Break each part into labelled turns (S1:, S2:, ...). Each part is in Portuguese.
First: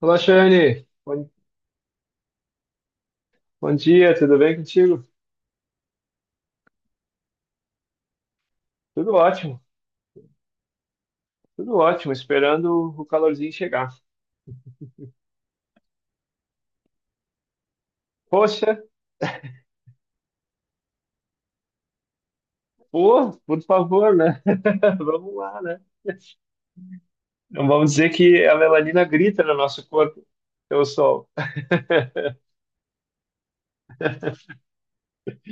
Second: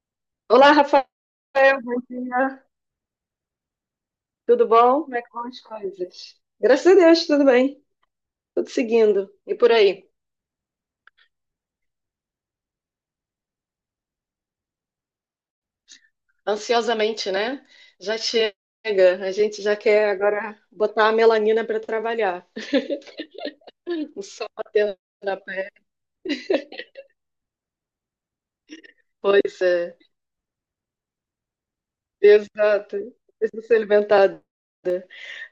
S1: Olá,
S2: Olá,
S1: Shane.
S2: Rafael,
S1: Bom,
S2: bom dia.
S1: bom dia, tudo bem
S2: Tudo bom?
S1: contigo?
S2: Como é que vão as coisas? Graças a Deus, tudo bem. Tudo
S1: Tudo
S2: seguindo. E
S1: ótimo,
S2: por aí?
S1: tudo ótimo, esperando o calorzinho chegar.
S2: Ansiosamente, né? Já chega.
S1: Poxa,
S2: A gente já quer agora botar a melanina para trabalhar.
S1: pô, por favor,
S2: O
S1: né?
S2: sol batendo
S1: Vamos
S2: na
S1: lá,
S2: pele.
S1: né? Não vamos dizer que a melanina grita no
S2: Pois
S1: nosso
S2: é.
S1: corpo, pelo sol.
S2: Exato. Precisa se alimentar.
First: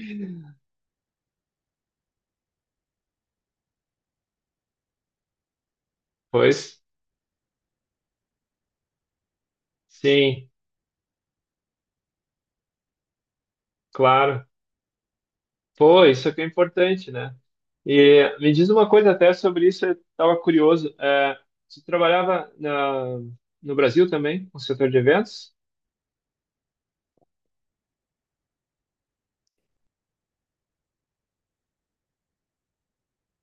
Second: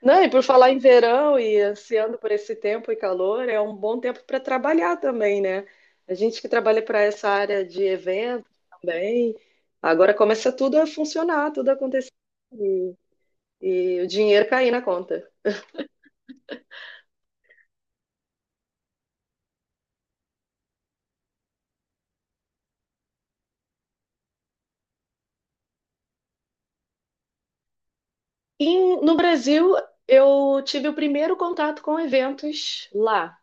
S2: Não, e por falar em verão e ansiando por esse tempo e calor, é um bom tempo para trabalhar também, né? A gente que
S1: Pois,
S2: trabalha para essa área de eventos também, agora
S1: sim,
S2: começa tudo a funcionar, tudo a acontecer e, e o
S1: claro.
S2: dinheiro cair na conta.
S1: Pô, isso é que é importante, né? E me diz uma coisa até sobre isso, eu estava curioso. Você trabalhava no Brasil também, no setor de eventos?
S2: E no Brasil, eu tive o primeiro contato com eventos lá,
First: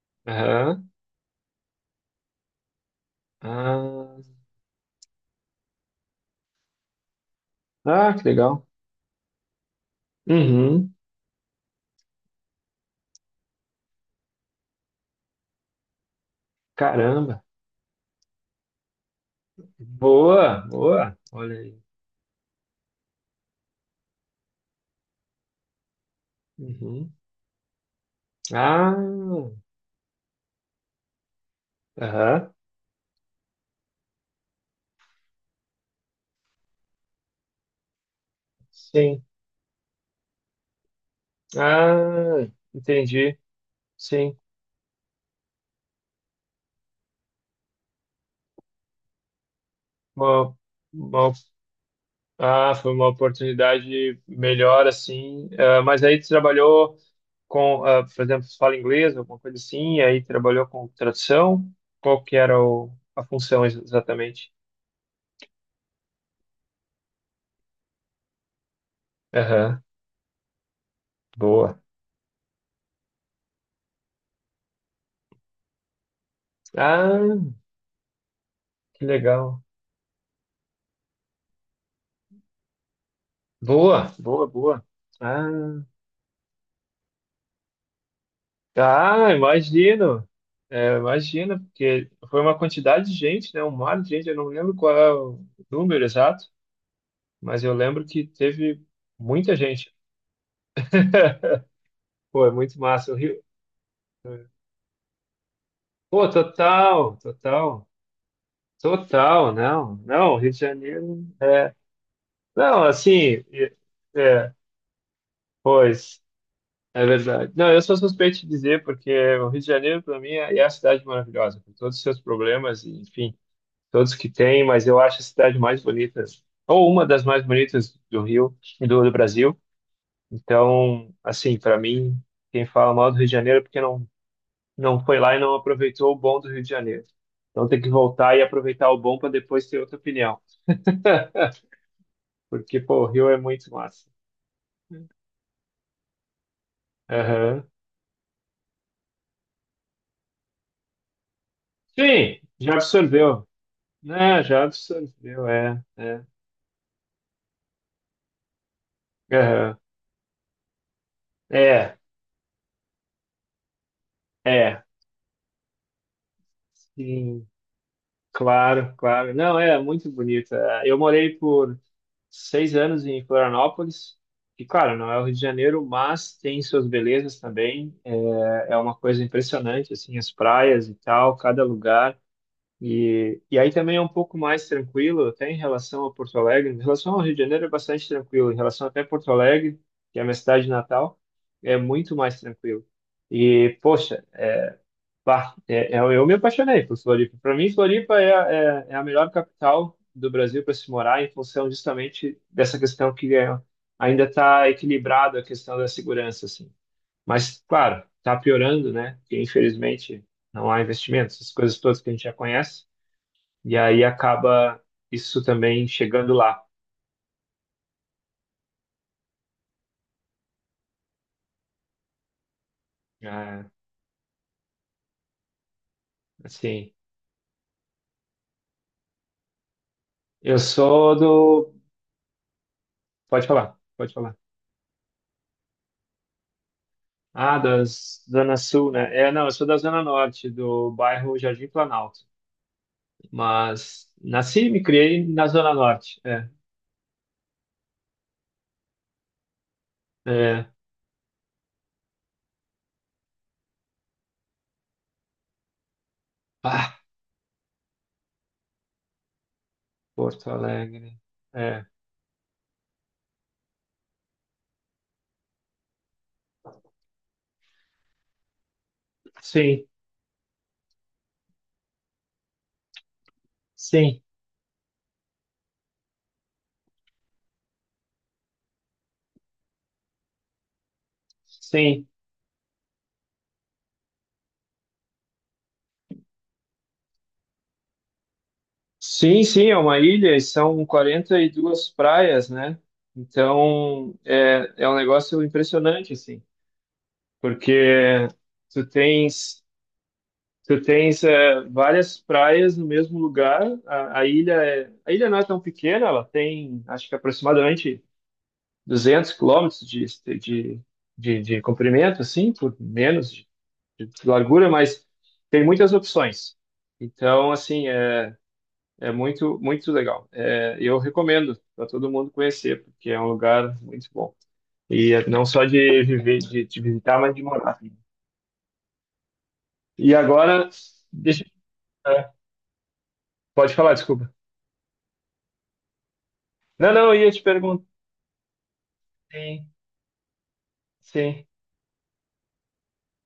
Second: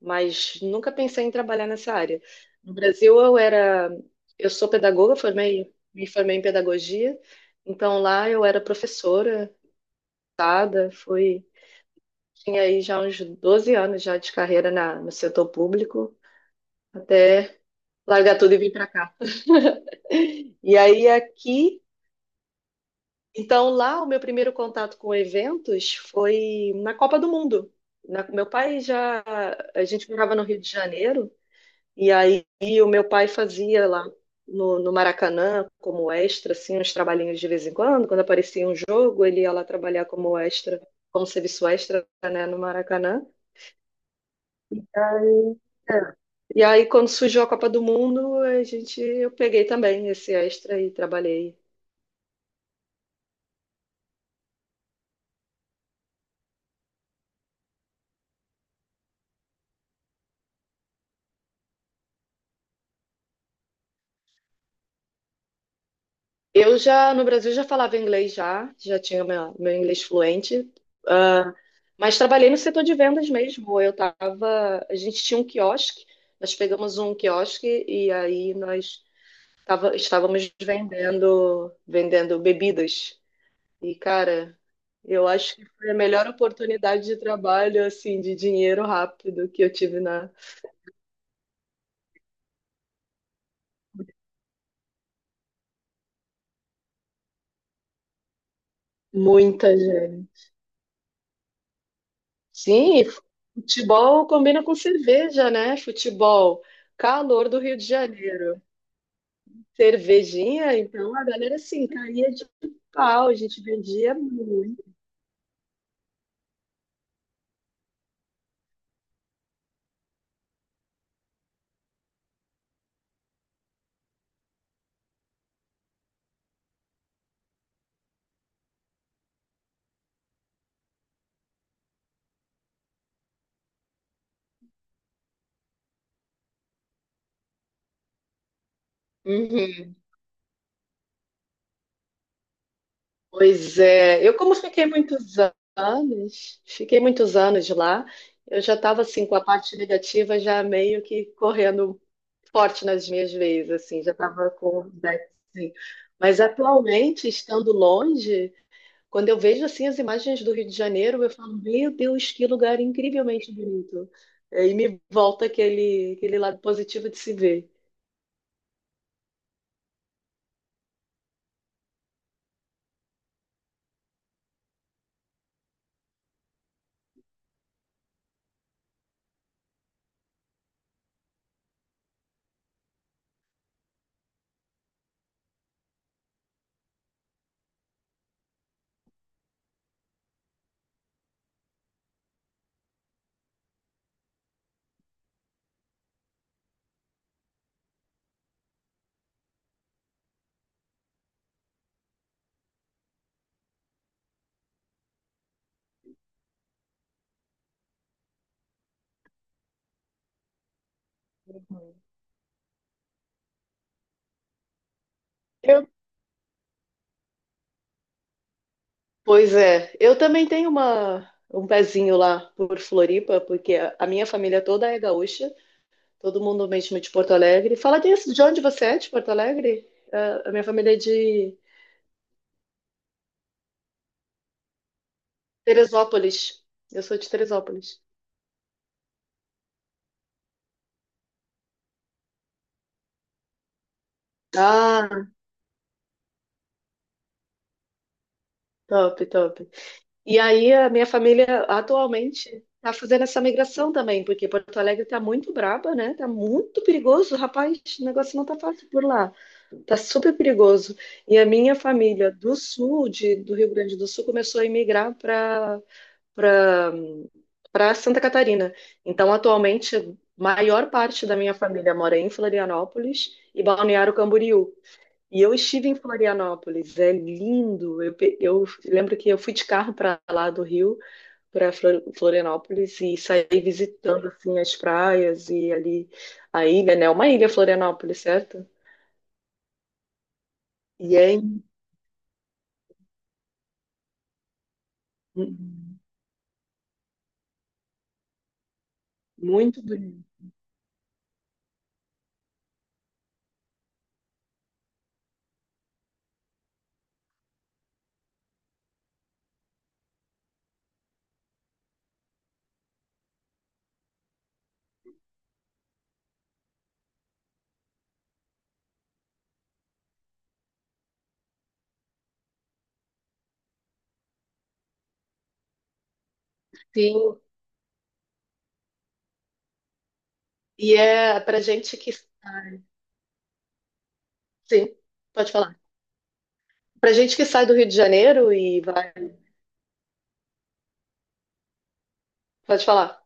S2: mas
S1: Aham.
S2: nunca pensei em trabalhar nessa área. No Brasil, eu era,
S1: Ah,
S2: eu sou pedagoga, formei, me formei em pedagogia, então
S1: ah, que
S2: lá eu era
S1: legal.
S2: professora passada,
S1: Uhum.
S2: fui, tinha aí já uns 12 anos já de carreira no setor público,
S1: Caramba.
S2: até largar tudo e vir para cá.
S1: Boa,
S2: E aí
S1: boa. Olha
S2: aqui,
S1: aí.
S2: então lá o meu primeiro contato com eventos foi na
S1: Uhum.
S2: Copa do Mundo. Meu pai
S1: Ah,
S2: já, a gente morava no Rio de Janeiro, e aí
S1: aham.
S2: o meu pai fazia lá no Maracanã como extra, assim, uns trabalhinhos de vez em quando, quando aparecia um
S1: Sim.
S2: jogo, ele ia lá trabalhar como extra, como serviço extra, né,
S1: Ah,
S2: no Maracanã.
S1: entendi. Sim.
S2: É. E aí, quando surgiu a Copa do Mundo, a gente, eu peguei também esse
S1: Uma,
S2: extra e
S1: uma-
S2: trabalhei.
S1: ah, foi uma oportunidade melhor, assim. Ah, mas aí tu trabalhou com, por exemplo, tu fala inglês, alguma coisa assim, e aí trabalhou com tradução. Qual que era a função exatamente?
S2: Eu já, no Brasil, já falava inglês já, já tinha meu, meu
S1: Aham.
S2: inglês fluente, ah,
S1: Boa.
S2: mas trabalhei no setor de vendas mesmo. Eu tava, a gente tinha um quiosque, nós pegamos um
S1: Ah,
S2: quiosque e aí nós
S1: que legal.
S2: tava, estávamos vendendo, vendendo bebidas. E,
S1: Boa, boa,
S2: cara,
S1: boa.
S2: eu acho que
S1: Ah,
S2: foi a melhor oportunidade de trabalho, assim, de dinheiro
S1: ah,
S2: rápido que eu tive.
S1: imagino. É, imagino, porque foi uma quantidade de gente, né? Um mar de gente, eu não lembro qual é o número exato, mas eu lembro que teve muita
S2: Muita
S1: gente.
S2: gente.
S1: Pô, é muito
S2: Sim,
S1: massa. O Rio...
S2: futebol combina com cerveja, né?
S1: Pô,
S2: Futebol,
S1: total,
S2: calor do Rio de
S1: total,
S2: Janeiro.
S1: total, não, não, Rio de
S2: Cervejinha, então a
S1: Janeiro,
S2: galera assim caía de
S1: não,
S2: pau, a
S1: assim,
S2: gente vendia
S1: é,
S2: muito.
S1: pois, é verdade. Não, eu sou suspeito de dizer, porque o Rio de Janeiro, para mim, é a cidade maravilhosa, com todos os seus problemas, e, enfim, todos que tem, mas eu acho a cidade mais bonita, ou uma das mais bonitas do Rio do Brasil. Então, assim, para mim, quem fala mal do Rio de Janeiro é porque não, não foi lá e não aproveitou o bom do Rio de Janeiro. Então tem que voltar e aproveitar o bom para depois ter
S2: Uhum.
S1: outra opinião, porque, pô, o Rio é muito
S2: Pois
S1: massa.
S2: é, eu como fiquei muitos
S1: Aham.
S2: anos lá, eu já estava assim com a parte negativa já meio que correndo
S1: Sim, já
S2: forte nas minhas
S1: absorveu.
S2: veias, assim, já
S1: Né,
S2: estava
S1: já
S2: com o back,
S1: absorveu,
S2: assim.
S1: é, é.
S2: Mas atualmente, estando longe, quando eu vejo
S1: Aham.
S2: assim as imagens do Rio de Janeiro, eu falo, meu
S1: É,
S2: Deus, que lugar incrivelmente bonito. É. E
S1: é,
S2: me volta aquele, aquele lado positivo de se
S1: sim.
S2: ver.
S1: Claro, claro. Não, é muito bonita. Eu morei por seis anos em Florianópolis, e claro, não é o Rio de Janeiro, mas tem suas belezas também. É, é uma coisa impressionante, assim, as praias e tal, cada lugar. E aí também é um pouco mais tranquilo, até em relação a Porto Alegre. Em relação ao Rio de Janeiro é bastante tranquilo, em relação até a Porto Alegre, que é a minha cidade natal, é muito mais tranquilo. E, poxa, pá, eu me apaixonei por Floripa. Para mim, Floripa é, é a melhor capital do Brasil para se morar, em função justamente dessa questão ainda está equilibrada a questão da segurança, assim. Mas, claro, está piorando, né? Porque, infelizmente, não há investimentos, essas coisas todas que a gente já conhece. E aí acaba isso também
S2: Eu,
S1: chegando lá.
S2: pois é, eu também tenho uma, um pezinho lá por Floripa,
S1: É,
S2: porque a minha família toda é gaúcha, todo mundo
S1: assim,
S2: mesmo de Porto Alegre. Fala disso, de onde você é, de Porto Alegre? É, a
S1: eu
S2: minha família é
S1: sou
S2: de
S1: do... Pode falar, pode falar.
S2: Teresópolis. Eu sou de
S1: Ah, da
S2: Teresópolis.
S1: Zona Sul, né? É, não, eu sou da Zona Norte, do bairro Jardim Planalto. Mas nasci e me criei
S2: Ah,
S1: na Zona Norte. É,
S2: top, top. E aí
S1: é.
S2: a minha família atualmente está fazendo essa migração também, porque Porto Alegre está muito braba, né? Tá muito
S1: Ah,
S2: perigoso, rapaz, o negócio não tá fácil por lá. Tá super
S1: Porto
S2: perigoso.
S1: Alegre.
S2: E a minha
S1: É,
S2: família do sul, do Rio Grande do Sul, começou a emigrar para para Santa Catarina. Então,
S1: sim,
S2: atualmente, a maior parte da minha família mora em Florianópolis e Balneário
S1: sim,
S2: Camboriú. E eu estive em Florianópolis, é lindo. Eu, eu lembro que eu fui de carro para lá do Rio para
S1: sim.
S2: Florianópolis e sair visitando assim as praias e ali a ilha, né? Uma ilha Florianópolis, certo?
S1: Sim, sim, é uma ilha e são
S2: E é
S1: 42 praias, né? Então, é, é um negócio
S2: mu-
S1: impressionante, assim, porque tu tens
S2: muito bonito.
S1: tu tens é, várias praias no mesmo lugar. A ilha é, a ilha não é tão pequena, ela tem, acho que aproximadamente 200 quilômetros de, de comprimento, assim, por menos de largura, mas tem muitas opções. Então, assim, é, é muito, muito legal. É, eu recomendo para todo mundo conhecer, porque é um lugar muito bom. E é não só de viver, de
S2: Sim,
S1: visitar, mas de morar. E agora,
S2: e é
S1: deixa,
S2: para gente que
S1: é, pode falar, desculpa.
S2: sim, pode falar.
S1: Não,
S2: Para
S1: não, eu ia
S2: gente
S1: te
S2: que sai do
S1: perguntar.
S2: Rio de Janeiro e vai,
S1: Sim, sim,
S2: pode falar.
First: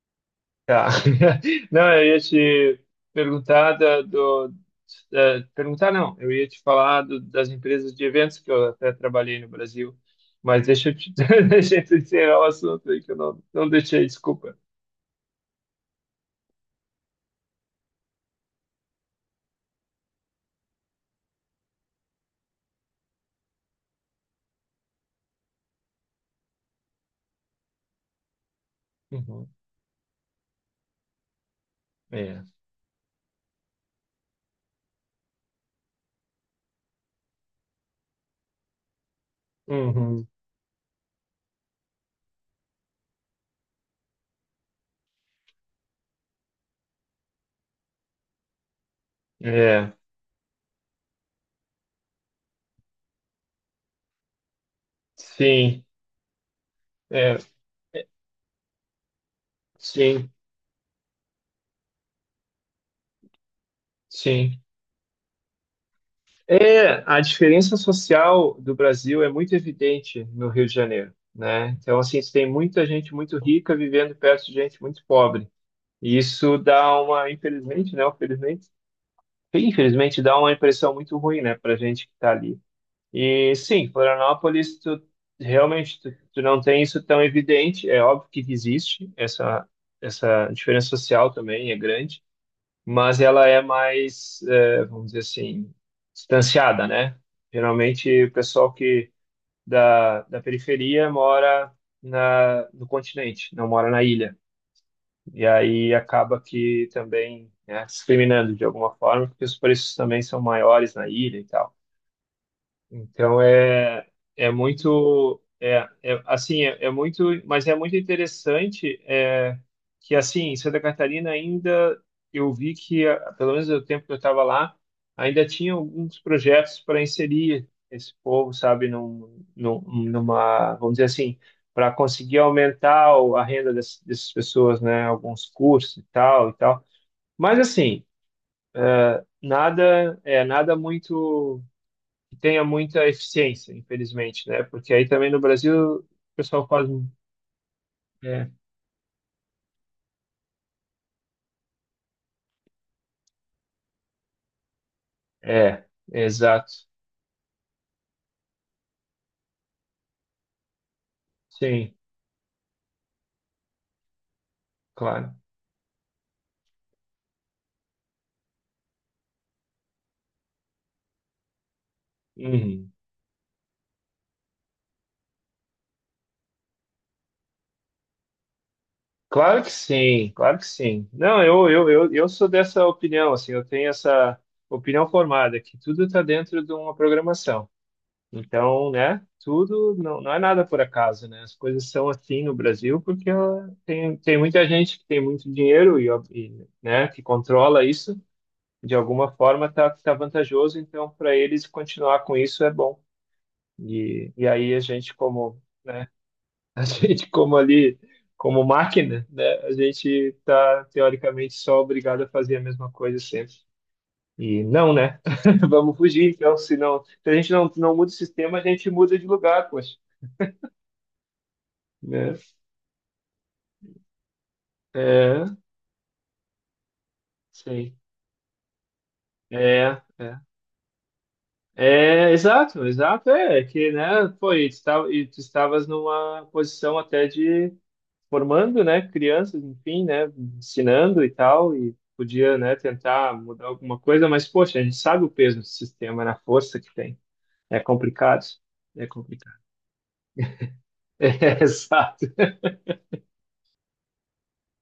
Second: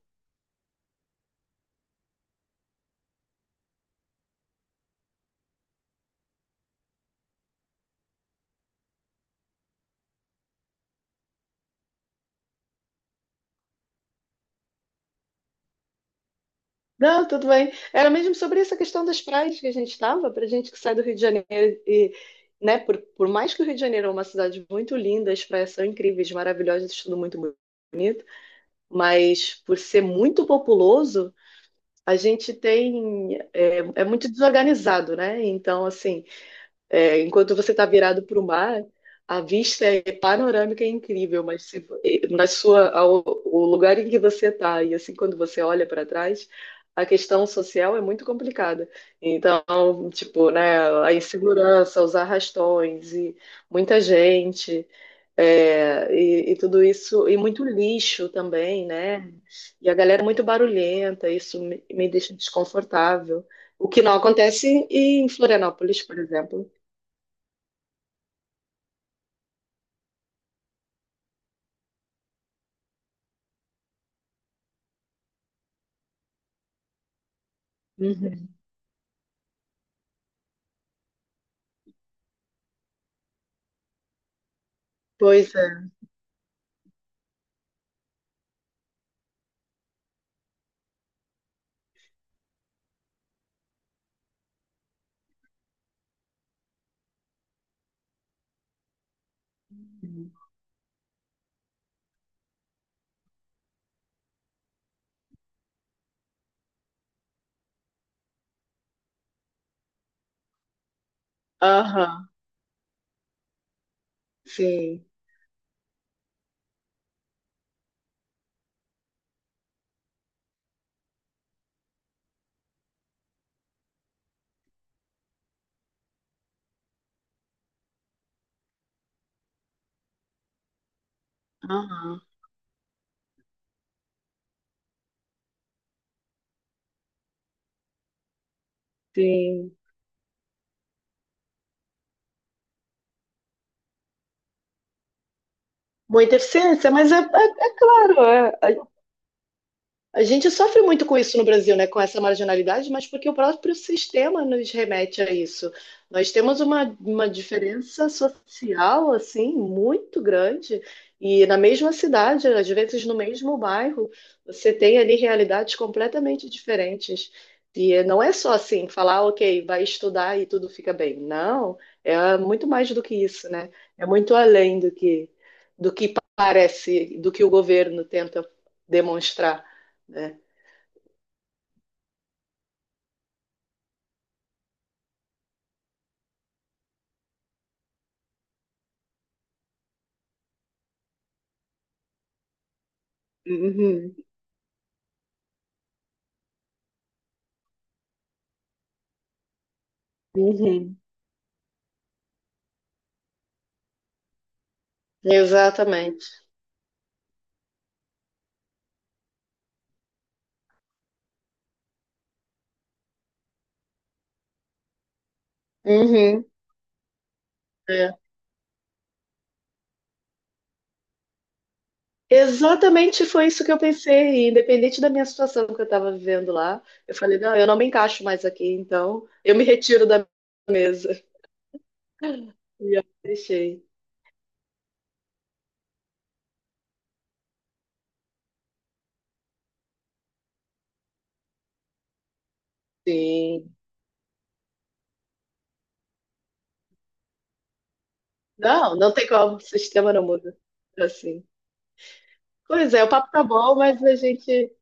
S1: tá. Não, eu ia te perguntar perguntar não, eu ia te falar das empresas de eventos que eu até trabalhei no Brasil, mas deixa eu te, deixa eu te encerrar o assunto aí que eu não, não deixei, desculpa.
S2: Não, tudo bem. Era mesmo sobre essa questão das praias que a gente estava, para gente que sai do Rio de Janeiro e, né, por mais que o Rio de Janeiro é uma cidade muito linda, as praias são incríveis, maravilhosas, tudo muito,
S1: Uhum,
S2: mas por ser muito populoso, a
S1: é,
S2: gente tem é, é muito desorganizado, né? Então, assim, é, enquanto você está virado para o mar, a vista é
S1: uhum,
S2: panorâmica, é incrível, mas se, na sua o lugar em que você está e assim quando você olha para trás, a questão social é muito complicada. Então,
S1: é,
S2: tipo, né, a insegurança, os arrastões e muita gente.
S1: sim,
S2: É, e tudo isso,
S1: é,
S2: e muito lixo também, né? E a galera é
S1: sim,
S2: muito barulhenta, isso me, me deixa desconfortável. O que não
S1: sim.
S2: acontece em Florianópolis, por exemplo.
S1: É, a diferença social do Brasil é muito evidente no Rio de Janeiro, né? Então, assim, você tem muita gente muito rica vivendo perto de gente muito pobre. E isso dá uma, infelizmente, né?
S2: Uhum.
S1: Infelizmente, infelizmente dá uma impressão muito ruim, né, para gente que está ali. E sim, Florianópolis, tu,
S2: Pois é.
S1: realmente tu não tem isso tão evidente. É óbvio que existe essa essa diferença social também é grande, mas ela é mais, é, vamos dizer assim, distanciada, né? Geralmente o pessoal que da periferia mora no continente, não mora na ilha. E aí acaba que também, né, discriminando de alguma forma, porque os preços também são maiores na ilha e tal.
S2: Aham,
S1: Então é, é
S2: sim.
S1: muito é, é assim é, é muito mas é muito interessante é, que assim em Santa Catarina ainda eu vi pelo menos no tempo que eu estava lá ainda tinha alguns projetos para inserir esse povo sabe numa vamos dizer assim para
S2: Aham,
S1: conseguir aumentar a renda dessas pessoas, né, alguns cursos e tal mas assim
S2: sim.
S1: nada é nada muito que tenha muita eficiência, infelizmente, né? Porque aí também no Brasil o
S2: Muita
S1: pessoal quase.
S2: eficiência, mas é, é, é claro,
S1: É,
S2: é, a gente sofre muito com isso no Brasil, né? Com essa marginalidade, mas porque o próprio sistema nos remete a isso.
S1: é,
S2: Nós temos
S1: exato.
S2: uma diferença social, assim, muito grande. E na mesma
S1: Sim,
S2: cidade, às vezes no mesmo bairro, você tem ali
S1: claro.
S2: realidades completamente diferentes. E não é só assim, falar, ok, vai estudar e tudo fica bem. Não, é muito mais
S1: Uhum.
S2: do que isso, né? É muito além do que parece, do que o governo tenta
S1: Claro
S2: demonstrar.
S1: que sim,
S2: É.
S1: claro que sim. Não, eu sou dessa opinião, assim, eu tenho essa opinião formada, que tudo está dentro de uma programação. Então, né, tudo não, não é nada por acaso, né? As coisas são assim no Brasil porque ó,
S2: Uhum.
S1: tem muita gente que tem muito dinheiro e, ó, e, né, que controla isso de alguma forma está tá tá vantajoso,
S2: Uhum.
S1: então para eles continuar com isso é bom. E aí a gente como, né,
S2: Exatamente.
S1: a gente como ali, como máquina, né, a gente está teoricamente só obrigado a fazer a mesma coisa sempre. E não, né? Vamos fugir,
S2: Uhum.
S1: então, se não, se a gente não, não muda o
S2: É.
S1: sistema, a gente muda de lugar, poxa, né?
S2: Exatamente foi isso que eu pensei, independente da minha
S1: É,
S2: situação que eu estava vivendo lá. Eu falei, não, eu não me
S1: sim.
S2: encaixo mais aqui, então eu me
S1: É,
S2: retiro da
S1: é.
S2: mesa.
S1: É, exato,
S2: E eu
S1: exato, é
S2: deixei.
S1: que, né, pô, e tu estavas numa posição até de, formando, né, crianças, enfim, né, ensinando e tal, e podia, né, tentar mudar
S2: Sim.
S1: alguma coisa, mas, poxa, a gente sabe o peso do sistema, na força que tem. É complicado,
S2: Não,
S1: é
S2: não tem como, o
S1: complicado.
S2: sistema não muda.
S1: É,
S2: Assim.
S1: exato.
S2: Pois é, o papo tá bom, mas a gente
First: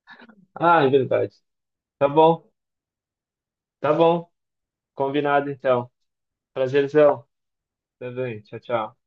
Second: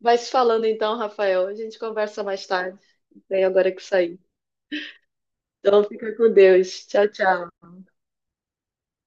S2: vai se falando
S1: Ah, é
S2: então,
S1: verdade.
S2: Rafael. A gente
S1: Tá
S2: conversa mais
S1: bom,
S2: tarde. Tenho agora que
S1: tá
S2: sair.
S1: bom. Combinado,
S2: Então
S1: então.
S2: fica com Deus. Tchau,
S1: Prazerzão.
S2: tchau.
S1: Tá bem, tchau, tchau.